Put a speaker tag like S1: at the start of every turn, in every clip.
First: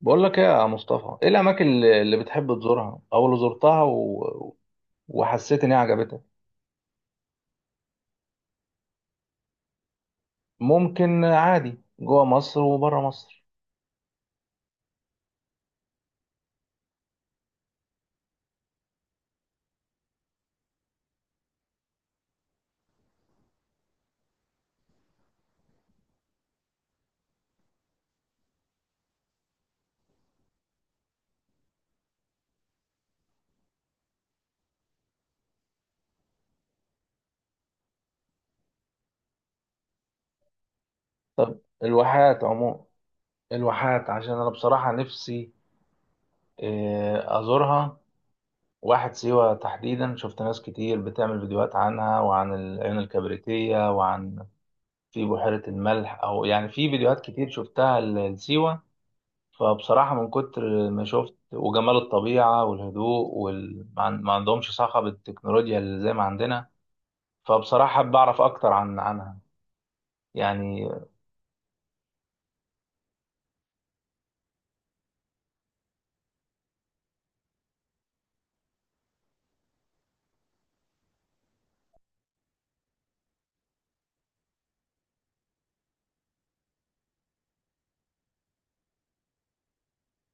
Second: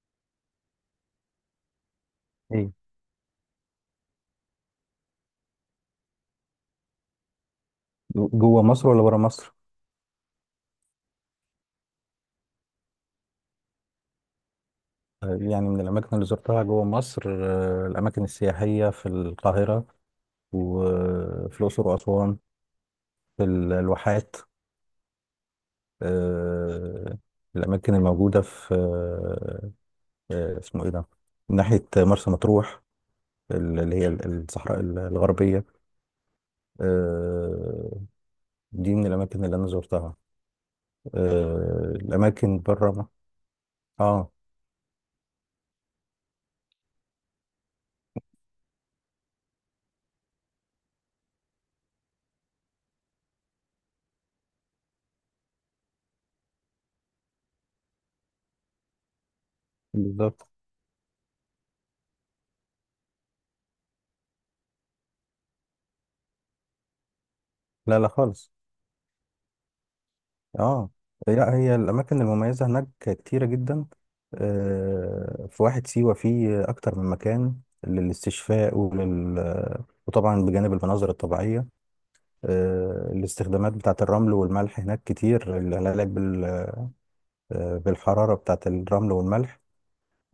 S1: بقول لك ايه يا مصطفى، ايه الاماكن اللي بتحب
S2: ايه.
S1: تزورها او اللي زرتها و... وحسيت ان هي عجبتك.
S2: جوه مصر ولا بره مصر؟
S1: ممكن عادي جوه مصر وبره مصر.
S2: يعني من الأماكن اللي زرتها جوه مصر، الأماكن السياحية في القاهرة، وفي الأقصر وأسوان، في الواحات. آه، الأماكن الموجودة في، اسمه إيه ده؟ من ناحية مرسى مطروح، اللي هي الصحراء الغربية. آه، دي من الأماكن اللي أنا زرتها.
S1: طب الواحات
S2: الأماكن
S1: عموما،
S2: بره
S1: الواحات
S2: آه
S1: عشان انا بصراحة نفسي، ازورها. واحد سيوة تحديدا، شفت ناس كتير بتعمل فيديوهات عنها وعن العين الكبريتية في بحيرة الملح، او يعني في فيديوهات كتير شفتها لسيوة. فبصراحة من
S2: بالظبط.
S1: كتر ما شفت وجمال الطبيعة والهدوء ما عندهمش صخب التكنولوجيا اللي زي ما عندنا.
S2: لا
S1: فبصراحة
S2: لا
S1: بعرف
S2: خالص.
S1: أكتر عنها يعني.
S2: اه لا، هي الاماكن المميزه هناك كتيره جدا. في واحد سيوه فيه اكتر من مكان للاستشفاء وطبعا بجانب المناظر الطبيعيه. الاستخدامات بتاعه الرمل والملح هناك كتير، العلاج بالحراره بتاعه الرمل والملح.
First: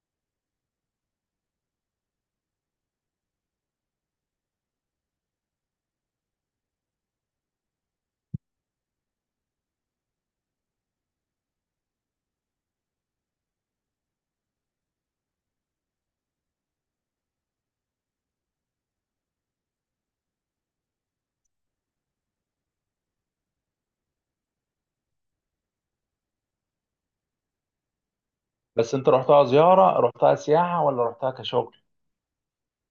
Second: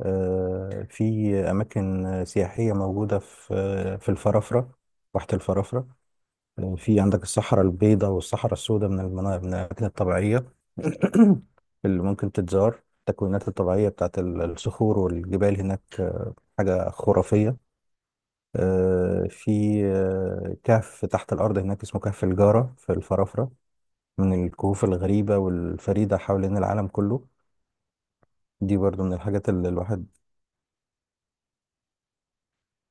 S2: في اماكن سياحيه موجوده في الفرافره، واحه الفرافره. في عندك الصحراء البيضاء والصحراء السوداء، من من الأماكن الطبيعية اللي ممكن تتزار، التكوينات الطبيعية بتاعت الصخور والجبال هناك، حاجة خرافية. آه، في آه، كهف تحت الأرض هناك اسمه كهف الجارة في الفرافرة، من الكهوف الغريبة والفريدة حوالين العالم كله. دي
S1: بس
S2: برضو
S1: أنت
S2: من
S1: رحتها
S2: الحاجات اللي
S1: زيارة،
S2: الواحد.
S1: رحتها سياحة ولا رحتها كشغل؟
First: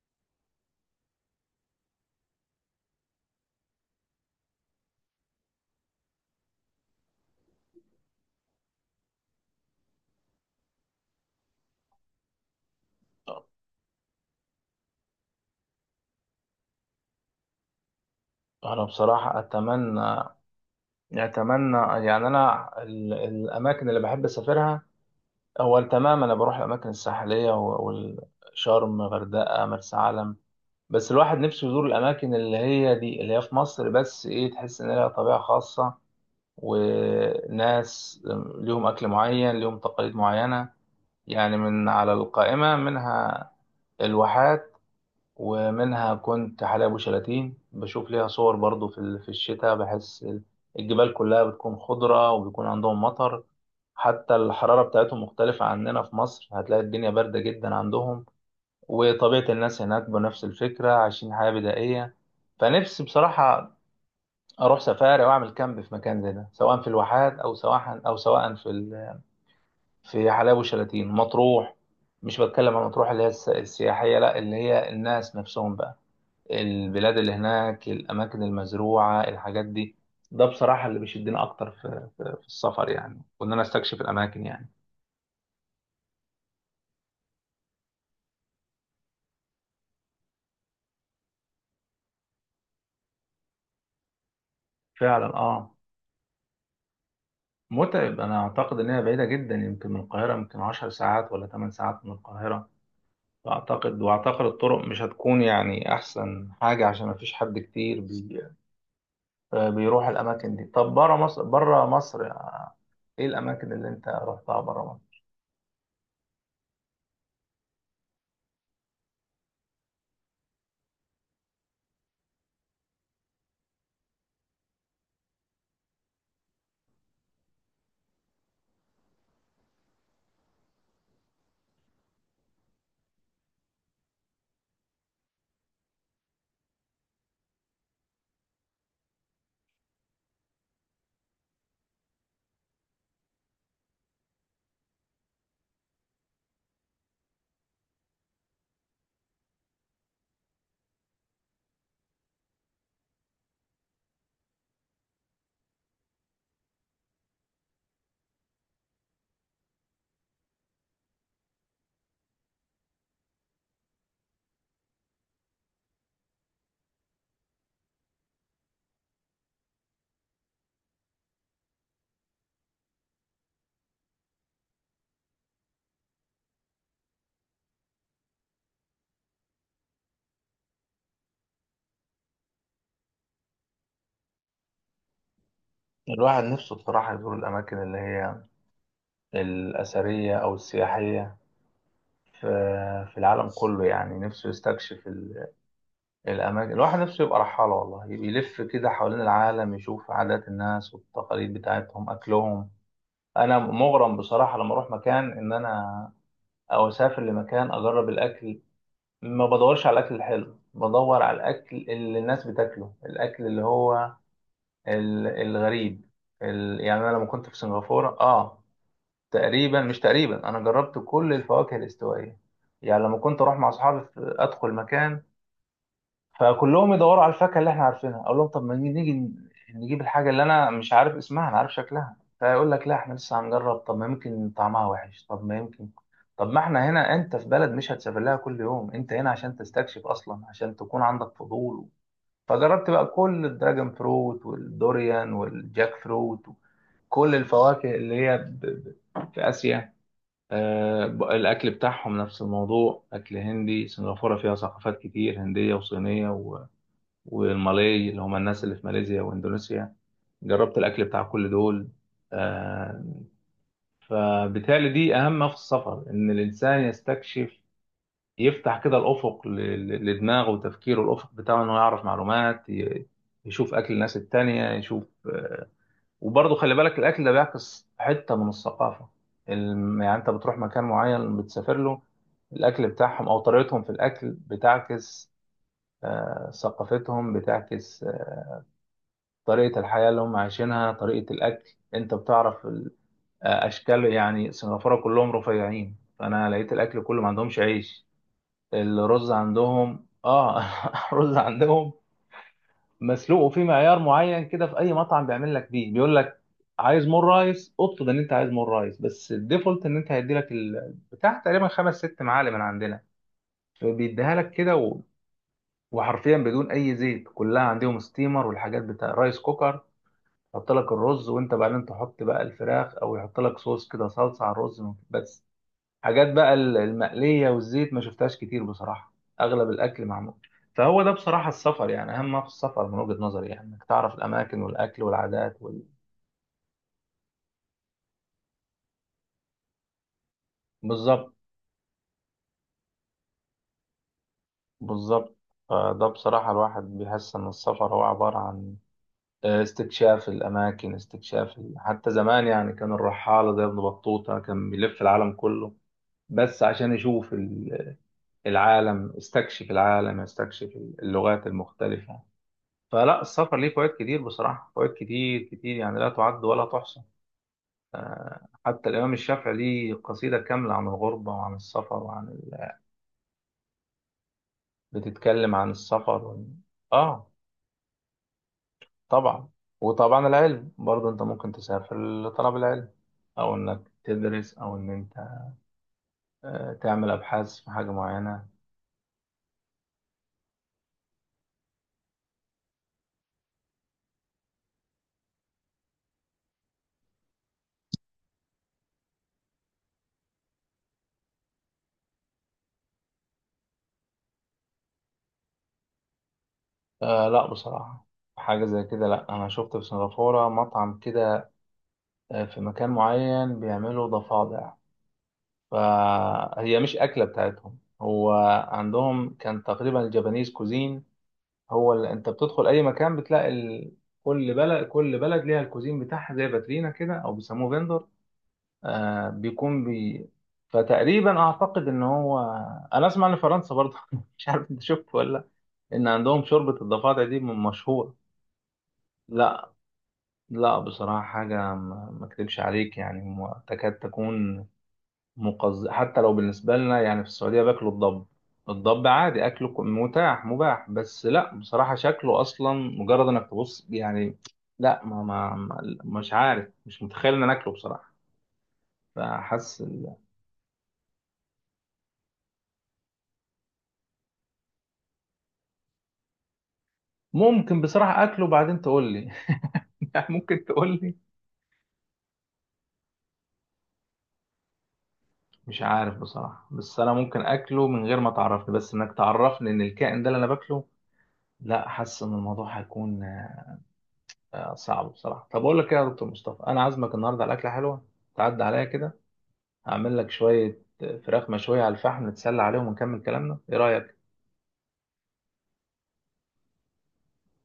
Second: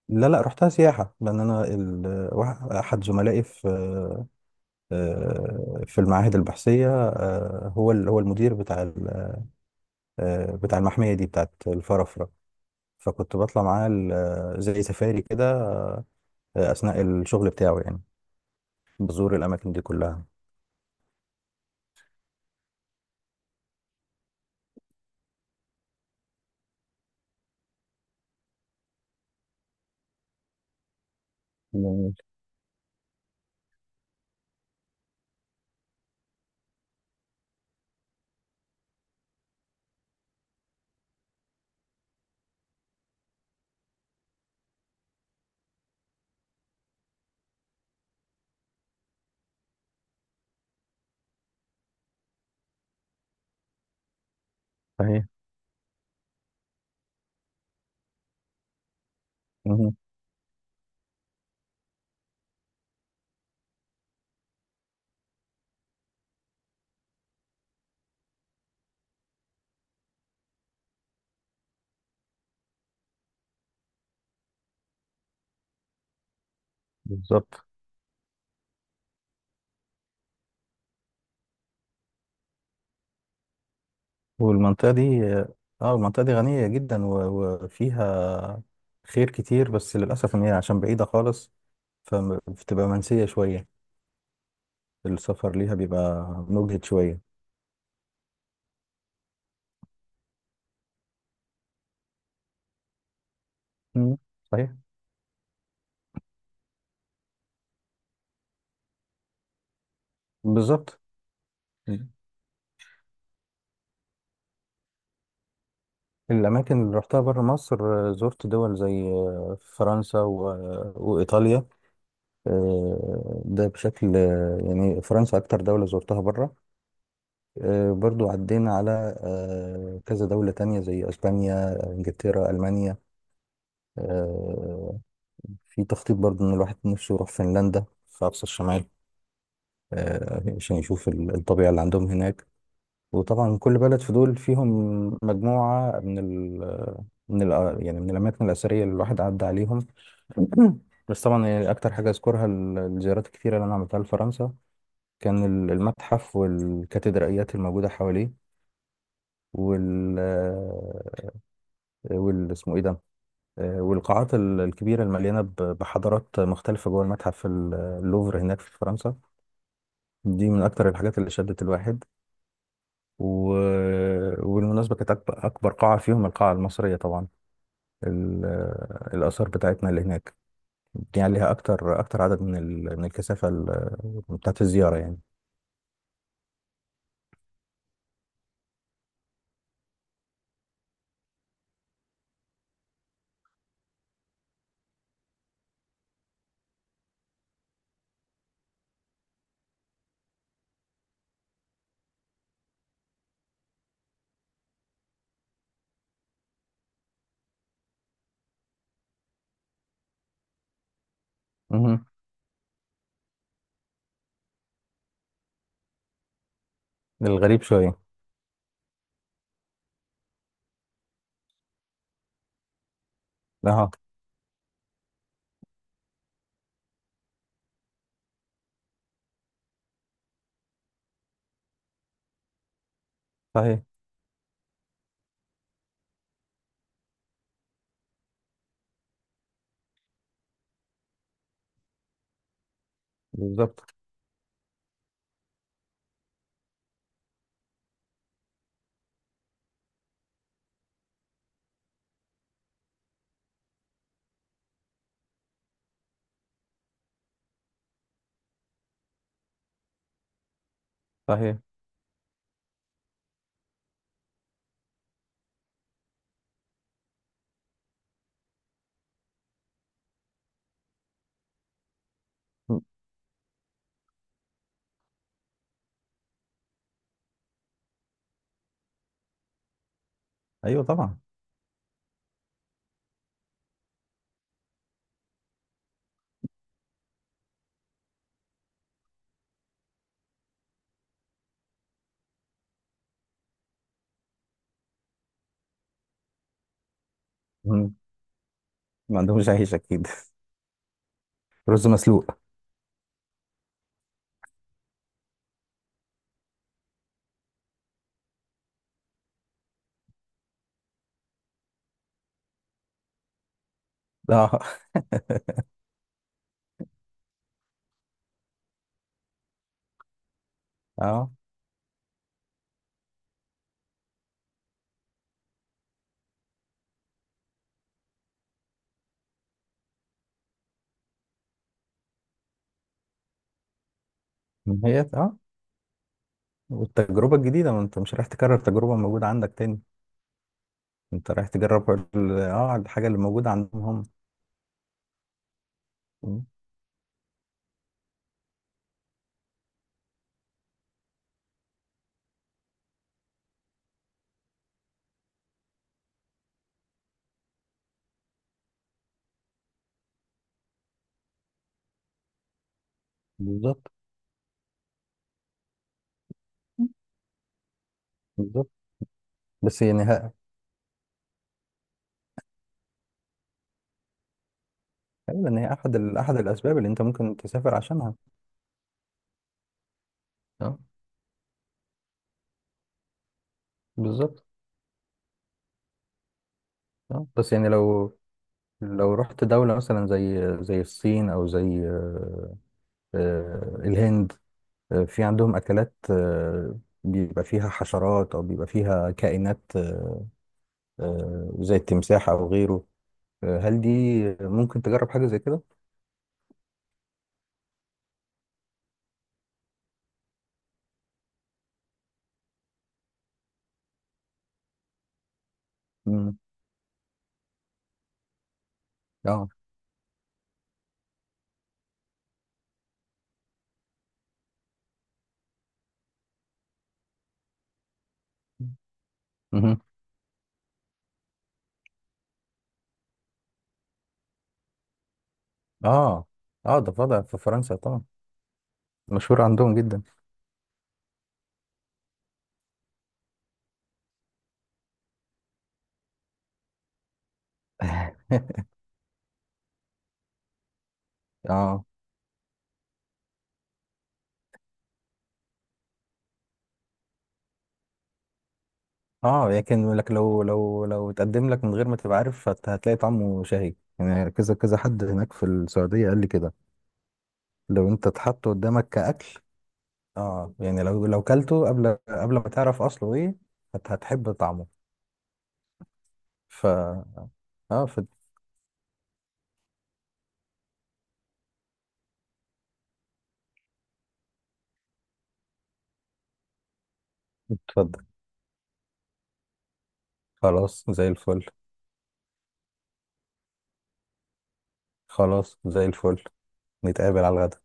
S2: لا لا رحتها سياحة، لأن أنا أحد زملائي في، في المعاهد البحثية، هو هو المدير بتاع، بتاع المحمية دي بتاعت الفرافرة. فكنت بطلع معاه زي سفاري كده، أثناء الشغل بتاعه يعني.
S1: أنا
S2: بزور
S1: بصراحة
S2: الأماكن دي
S1: أتمنى
S2: كلها.
S1: أتمنى يعني أنا الأماكن اللي بحب أسافرها، أول تمام أنا بروح الأماكن الساحلية، و- والشرم غردقة مرسى علم. بس الواحد نفسه يزور
S2: جميل.
S1: الأماكن اللي هي دي، اللي هي في مصر، بس تحس إن لها طبيعة خاصة، وناس ليهم أكل معين، ليهم تقاليد معينة، يعني من على القائمة منها الواحات، ومنها كنت حلايب وشلاتين، بشوف ليها صور برضو في الشتاء، بحس الجبال كلها بتكون خضرة وبيكون عندهم مطر. حتى الحرارة بتاعتهم
S2: صحيح.
S1: مختلفة عننا في مصر، هتلاقي الدنيا باردة جدا عندهم، وطبيعة الناس
S2: مهم.
S1: هناك بنفس الفكرة، عايشين حياة بدائية. فنفسي بصراحة أروح سفاري وأعمل كامب في مكان زي ده، سواء في الواحات أو سواء في حلايب وشلاتين، مطروح. مش بتكلم عن مطروح اللي هي السياحية، لا، اللي هي الناس نفسهم بقى، البلاد اللي
S2: بالظبط.
S1: هناك، الأماكن المزروعة، الحاجات دي. ده بصراحة اللي بيشدني أكتر في السفر، يعني وإن أنا أستكشف الأماكن يعني.
S2: والمنطقة دي، المنطقة دي غنية جدا وفيها خير كتير، بس للأسف إن هي عشان بعيدة خالص فبتبقى منسية شوية،
S1: فعلا،
S2: السفر ليها
S1: آه.
S2: بيبقى مجهد شوية.
S1: متعب، أنا أعتقد إن هي بعيدة جدا، يمكن من القاهرة يمكن 10 ساعات ولا 8 ساعات من القاهرة. فأعتقد
S2: مم.
S1: وأعتقد
S2: صحيح.
S1: الطرق مش هتكون يعني أحسن حاجة، عشان مفيش حد كتير بيروح الأماكن دي. طب
S2: بالظبط.
S1: برا مصر، إيه الأماكن اللي أنت رحتها برا مصر؟
S2: الأماكن اللي رحتها بره مصر، زرت دول زي فرنسا وإيطاليا. ده بشكل، يعني فرنسا أكتر دولة زرتها بره. برضو عدينا على كذا دولة تانية زي أسبانيا، إنجلترا، ألمانيا. آه، في تخطيط برضو إن الواحد نفسه يروح فنلندا في أقصى الشمال، عشان يشوف الطبيعة اللي عندهم هناك. وطبعا كل بلد في دول فيهم مجموعة من ال من ال يعني من الأماكن الأثرية اللي الواحد عدى عليهم. بس طبعا يعني اكتر حاجه اذكرها الزيارات الكتيره اللي انا عملتها لفرنسا، كان المتحف والكاتدرائيات الموجوده حواليه، وال آه، وال اسمه ايه ده؟ والقاعات الكبيره المليانه بحضارات مختلفه جوه المتحف اللوفر هناك في فرنسا. دي من اكتر الحاجات اللي شدت الواحد و... وبالمناسبه كانت اكبر قاعه فيهم، القاعه المصريه طبعا. ال- الاثار بتاعتنا اللي هناك، دي عليها اكتر اكتر عدد من الكثافه بتاعت الزياره يعني.
S1: الواحد نفسه بصراحة يزور الأماكن اللي هي الأثرية أو السياحية في في العالم كله، يعني نفسه يستكشف الأماكن. الواحد نفسه يبقى رحالة والله، يلف كده حوالين العالم، يشوف عادات الناس والتقاليد بتاعتهم، أكلهم. أنا مغرم بصراحة لما أروح مكان، إن أنا أو أسافر لمكان، أجرب الأكل. ما بدورش على الأكل الحلو، بدور على الأكل
S2: مهم.
S1: اللي الناس بتاكله، الأكل اللي هو الغريب، يعني أنا لما كنت في
S2: الغريب شوية.
S1: سنغافورة، تقريبا، مش تقريبا، أنا جربت كل الفواكه الاستوائية. يعني لما كنت أروح مع
S2: اه.
S1: أصحابي أدخل مكان، فكلهم يدوروا على الفاكهه اللي احنا عارفينها، اقول لهم طب ما نيجي، نيجي نجيب الحاجه اللي انا مش عارف اسمها، انا عارف شكلها. فيقول لك لا، احنا لسه هنجرب،
S2: صحيح.
S1: طب ما يمكن طعمها وحش، طب ما يمكن. طب ما احنا هنا، انت في بلد مش هتسافر لها كل يوم، انت هنا عشان تستكشف اصلا، عشان تكون عندك فضول. فجربت بقى كل
S2: بالظبط.
S1: الدراجون فروت والدوريان والجاك فروت، كل الفواكه اللي هي في اسيا. الاكل بتاعهم نفس الموضوع، اكل هندي، سنغافوره فيها ثقافات كتير هنديه وصينيه، والمالاي اللي هم الناس اللي في ماليزيا واندونيسيا، جربت الاكل بتاع كل
S2: صحيح.
S1: دول. آه، فبالتالي دي اهم في السفر، ان الانسان يستكشف، يفتح كده الافق لدماغه وتفكيره، الافق بتاعه انه يعرف معلومات،
S2: م.
S1: يشوف اكل الناس التانية، يشوف. وبرضه خلي بالك الاكل ده بيعكس حتة من الثقافة يعني انت بتروح
S2: ايوه
S1: مكان
S2: طبعا.
S1: معين، بتسافر له، الاكل بتاعهم او طريقتهم في الاكل بتعكس، ثقافتهم بتعكس، طريقة الحياة اللي هم عايشينها، طريقة الأكل، أنت بتعرف أشكال، يعني سنغافورة كلهم رفيعين، فأنا لقيت الأكل كله ما عندهمش
S2: مهم.
S1: عيش.
S2: ما
S1: الرز
S2: عندهمش عيش
S1: عندهم،
S2: اكيد.
S1: رز
S2: رز
S1: عندهم
S2: مسلوق.
S1: مسلوق، وفي معيار معين كده في أي مطعم بيعمل لك بيه، بيقول لك عايز مور رايس، اطلب ان انت عايز مور رايس، بس الديفولت ان انت هيدي لك البتاع تقريبا 5 6 معالق من عندنا، فبيديها لك
S2: اه.
S1: كده و... وحرفيا بدون اي زيت، كلها عندهم ستيمر والحاجات بتاع رايس كوكر، يحط لك الرز
S2: اه.
S1: وانت بعدين تحط بقى الفراخ، او يحط لك صوص كده، صلصه على الرز بس. حاجات بقى المقليه والزيت ما شفتهاش كتير بصراحه، اغلب الاكل معمول. فهو ده بصراحه السفر، يعني اهم ما في السفر من وجهه نظري، يعني انك تعرف الاماكن
S2: ما هي
S1: والاكل
S2: اه،
S1: والعادات
S2: والتجربة الجديدة، ما انت مش رايح تكرر تجربة موجودة عندك تاني. انت
S1: بالظبط.
S2: رايح تجرب الحاجة اللي موجودة عندهم هم.
S1: بالظبط. فده
S2: مم.
S1: بصراحه الواحد بيحس ان السفر هو عباره عن استكشاف الاماكن، استكشاف حتى زمان يعني كان الرحاله زي ابن بطوطه كان بيلف العالم كله، بس عشان يشوف العالم، استكشف العالم، استكشف اللغات المختلفة. فلا السفر ليه فوائد
S2: بالظبط.
S1: كتير بصراحة، فوائد كتير كتير يعني، لا تعد ولا تحصى.
S2: بالظبط.
S1: حتى الإمام الشافعي
S2: بس
S1: ليه
S2: يعني ها،
S1: قصيدة كاملة عن الغربة وعن السفر وعن
S2: ايوه
S1: بتتكلم
S2: ان
S1: عن
S2: هي
S1: السفر
S2: احد الاسباب اللي انت
S1: آه،
S2: ممكن تسافر عشانها.
S1: طبعا. وطبعا العلم
S2: اه.
S1: برضه، أنت ممكن تسافر لطلب العلم، أو إنك
S2: بالظبط.
S1: تدرس، أو إن أنت تعمل
S2: اه بس
S1: أبحاث
S2: يعني
S1: في حاجة معينة.
S2: لو رحت دولة مثلا زي الصين او زي، الهند، في عندهم أكلات، بيبقى فيها حشرات أو بيبقى فيها كائنات، زي التمساح أو غيره. هل دي ممكن تجرب حاجة زي كده؟
S1: آه، لا بصراحة. حاجة زي كده، لا. أنا شفت في سنغافورة مطعم كده، في مكان معين بيعملوا ضفادع،
S2: مم.
S1: فهي مش أكلة بتاعتهم. هو عندهم
S2: اه.
S1: كان تقريبا الجابانيز كوزين، هو اللي انت بتدخل اي مكان بتلاقي كل بلد كل بلد ليها الكوزين بتاعها، زي باترينا كده او بيسموه فيندور.
S2: مهم.
S1: بيكون فتقريبا اعتقد ان هو، انا اسمع ان فرنسا برضه مش عارف انت شفت ولا لأ، ان
S2: اه.
S1: عندهم
S2: اه
S1: شوربة
S2: ده فضع
S1: الضفادع
S2: في
S1: دي
S2: فرنسا طبعا،
S1: مشهورة.
S2: مشهور
S1: لا،
S2: عندهم جدا.
S1: لا بصراحة، حاجة ما اكذبش عليك يعني، تكاد تكون حتى لو بالنسبة لنا يعني في السعودية باكلوا الضب. الضب عادي أكله متاح مباح، بس لا
S2: اه.
S1: بصراحة شكله أصلا مجرد إنك تبص يعني. لا، ما مش عارف، مش متخيل إن أنا أكله بصراحة.
S2: اه
S1: فحاسس
S2: لكن لو اتقدم لك من غير ما تبقى عارف هتلاقي طعمه شهي يعني، كذا كذا حد هناك في السعودية قال لي كده.
S1: ممكن
S2: لو انت
S1: بصراحة أكله
S2: اتحط
S1: بعدين
S2: قدامك
S1: تقول
S2: كأكل،
S1: لي.
S2: اه
S1: ممكن
S2: يعني
S1: تقول لي.
S2: لو كلته قبل ما تعرف اصله ايه هتحب طعمه.
S1: مش عارف
S2: ف
S1: بصراحة، بس أنا ممكن
S2: اه
S1: أكله
S2: ف...
S1: من غير ما تعرفني، بس إنك تعرفني إن الكائن ده اللي أنا باكله. لا، حاسس إن الموضوع هيكون صعب بصراحة. طب أقول لك إيه يا دكتور مصطفى، أنا عازمك النهاردة على أكلة حلوة،
S2: اتفضل.
S1: تعدي عليا كده، أعمل لك شوية
S2: خلاص زي الفل.
S1: فراخ مشوية على الفحم، نتسلى عليهم ونكمل كلامنا، إيه رأيك؟
S2: خلاص زي الفل. نتقابل على الغدا.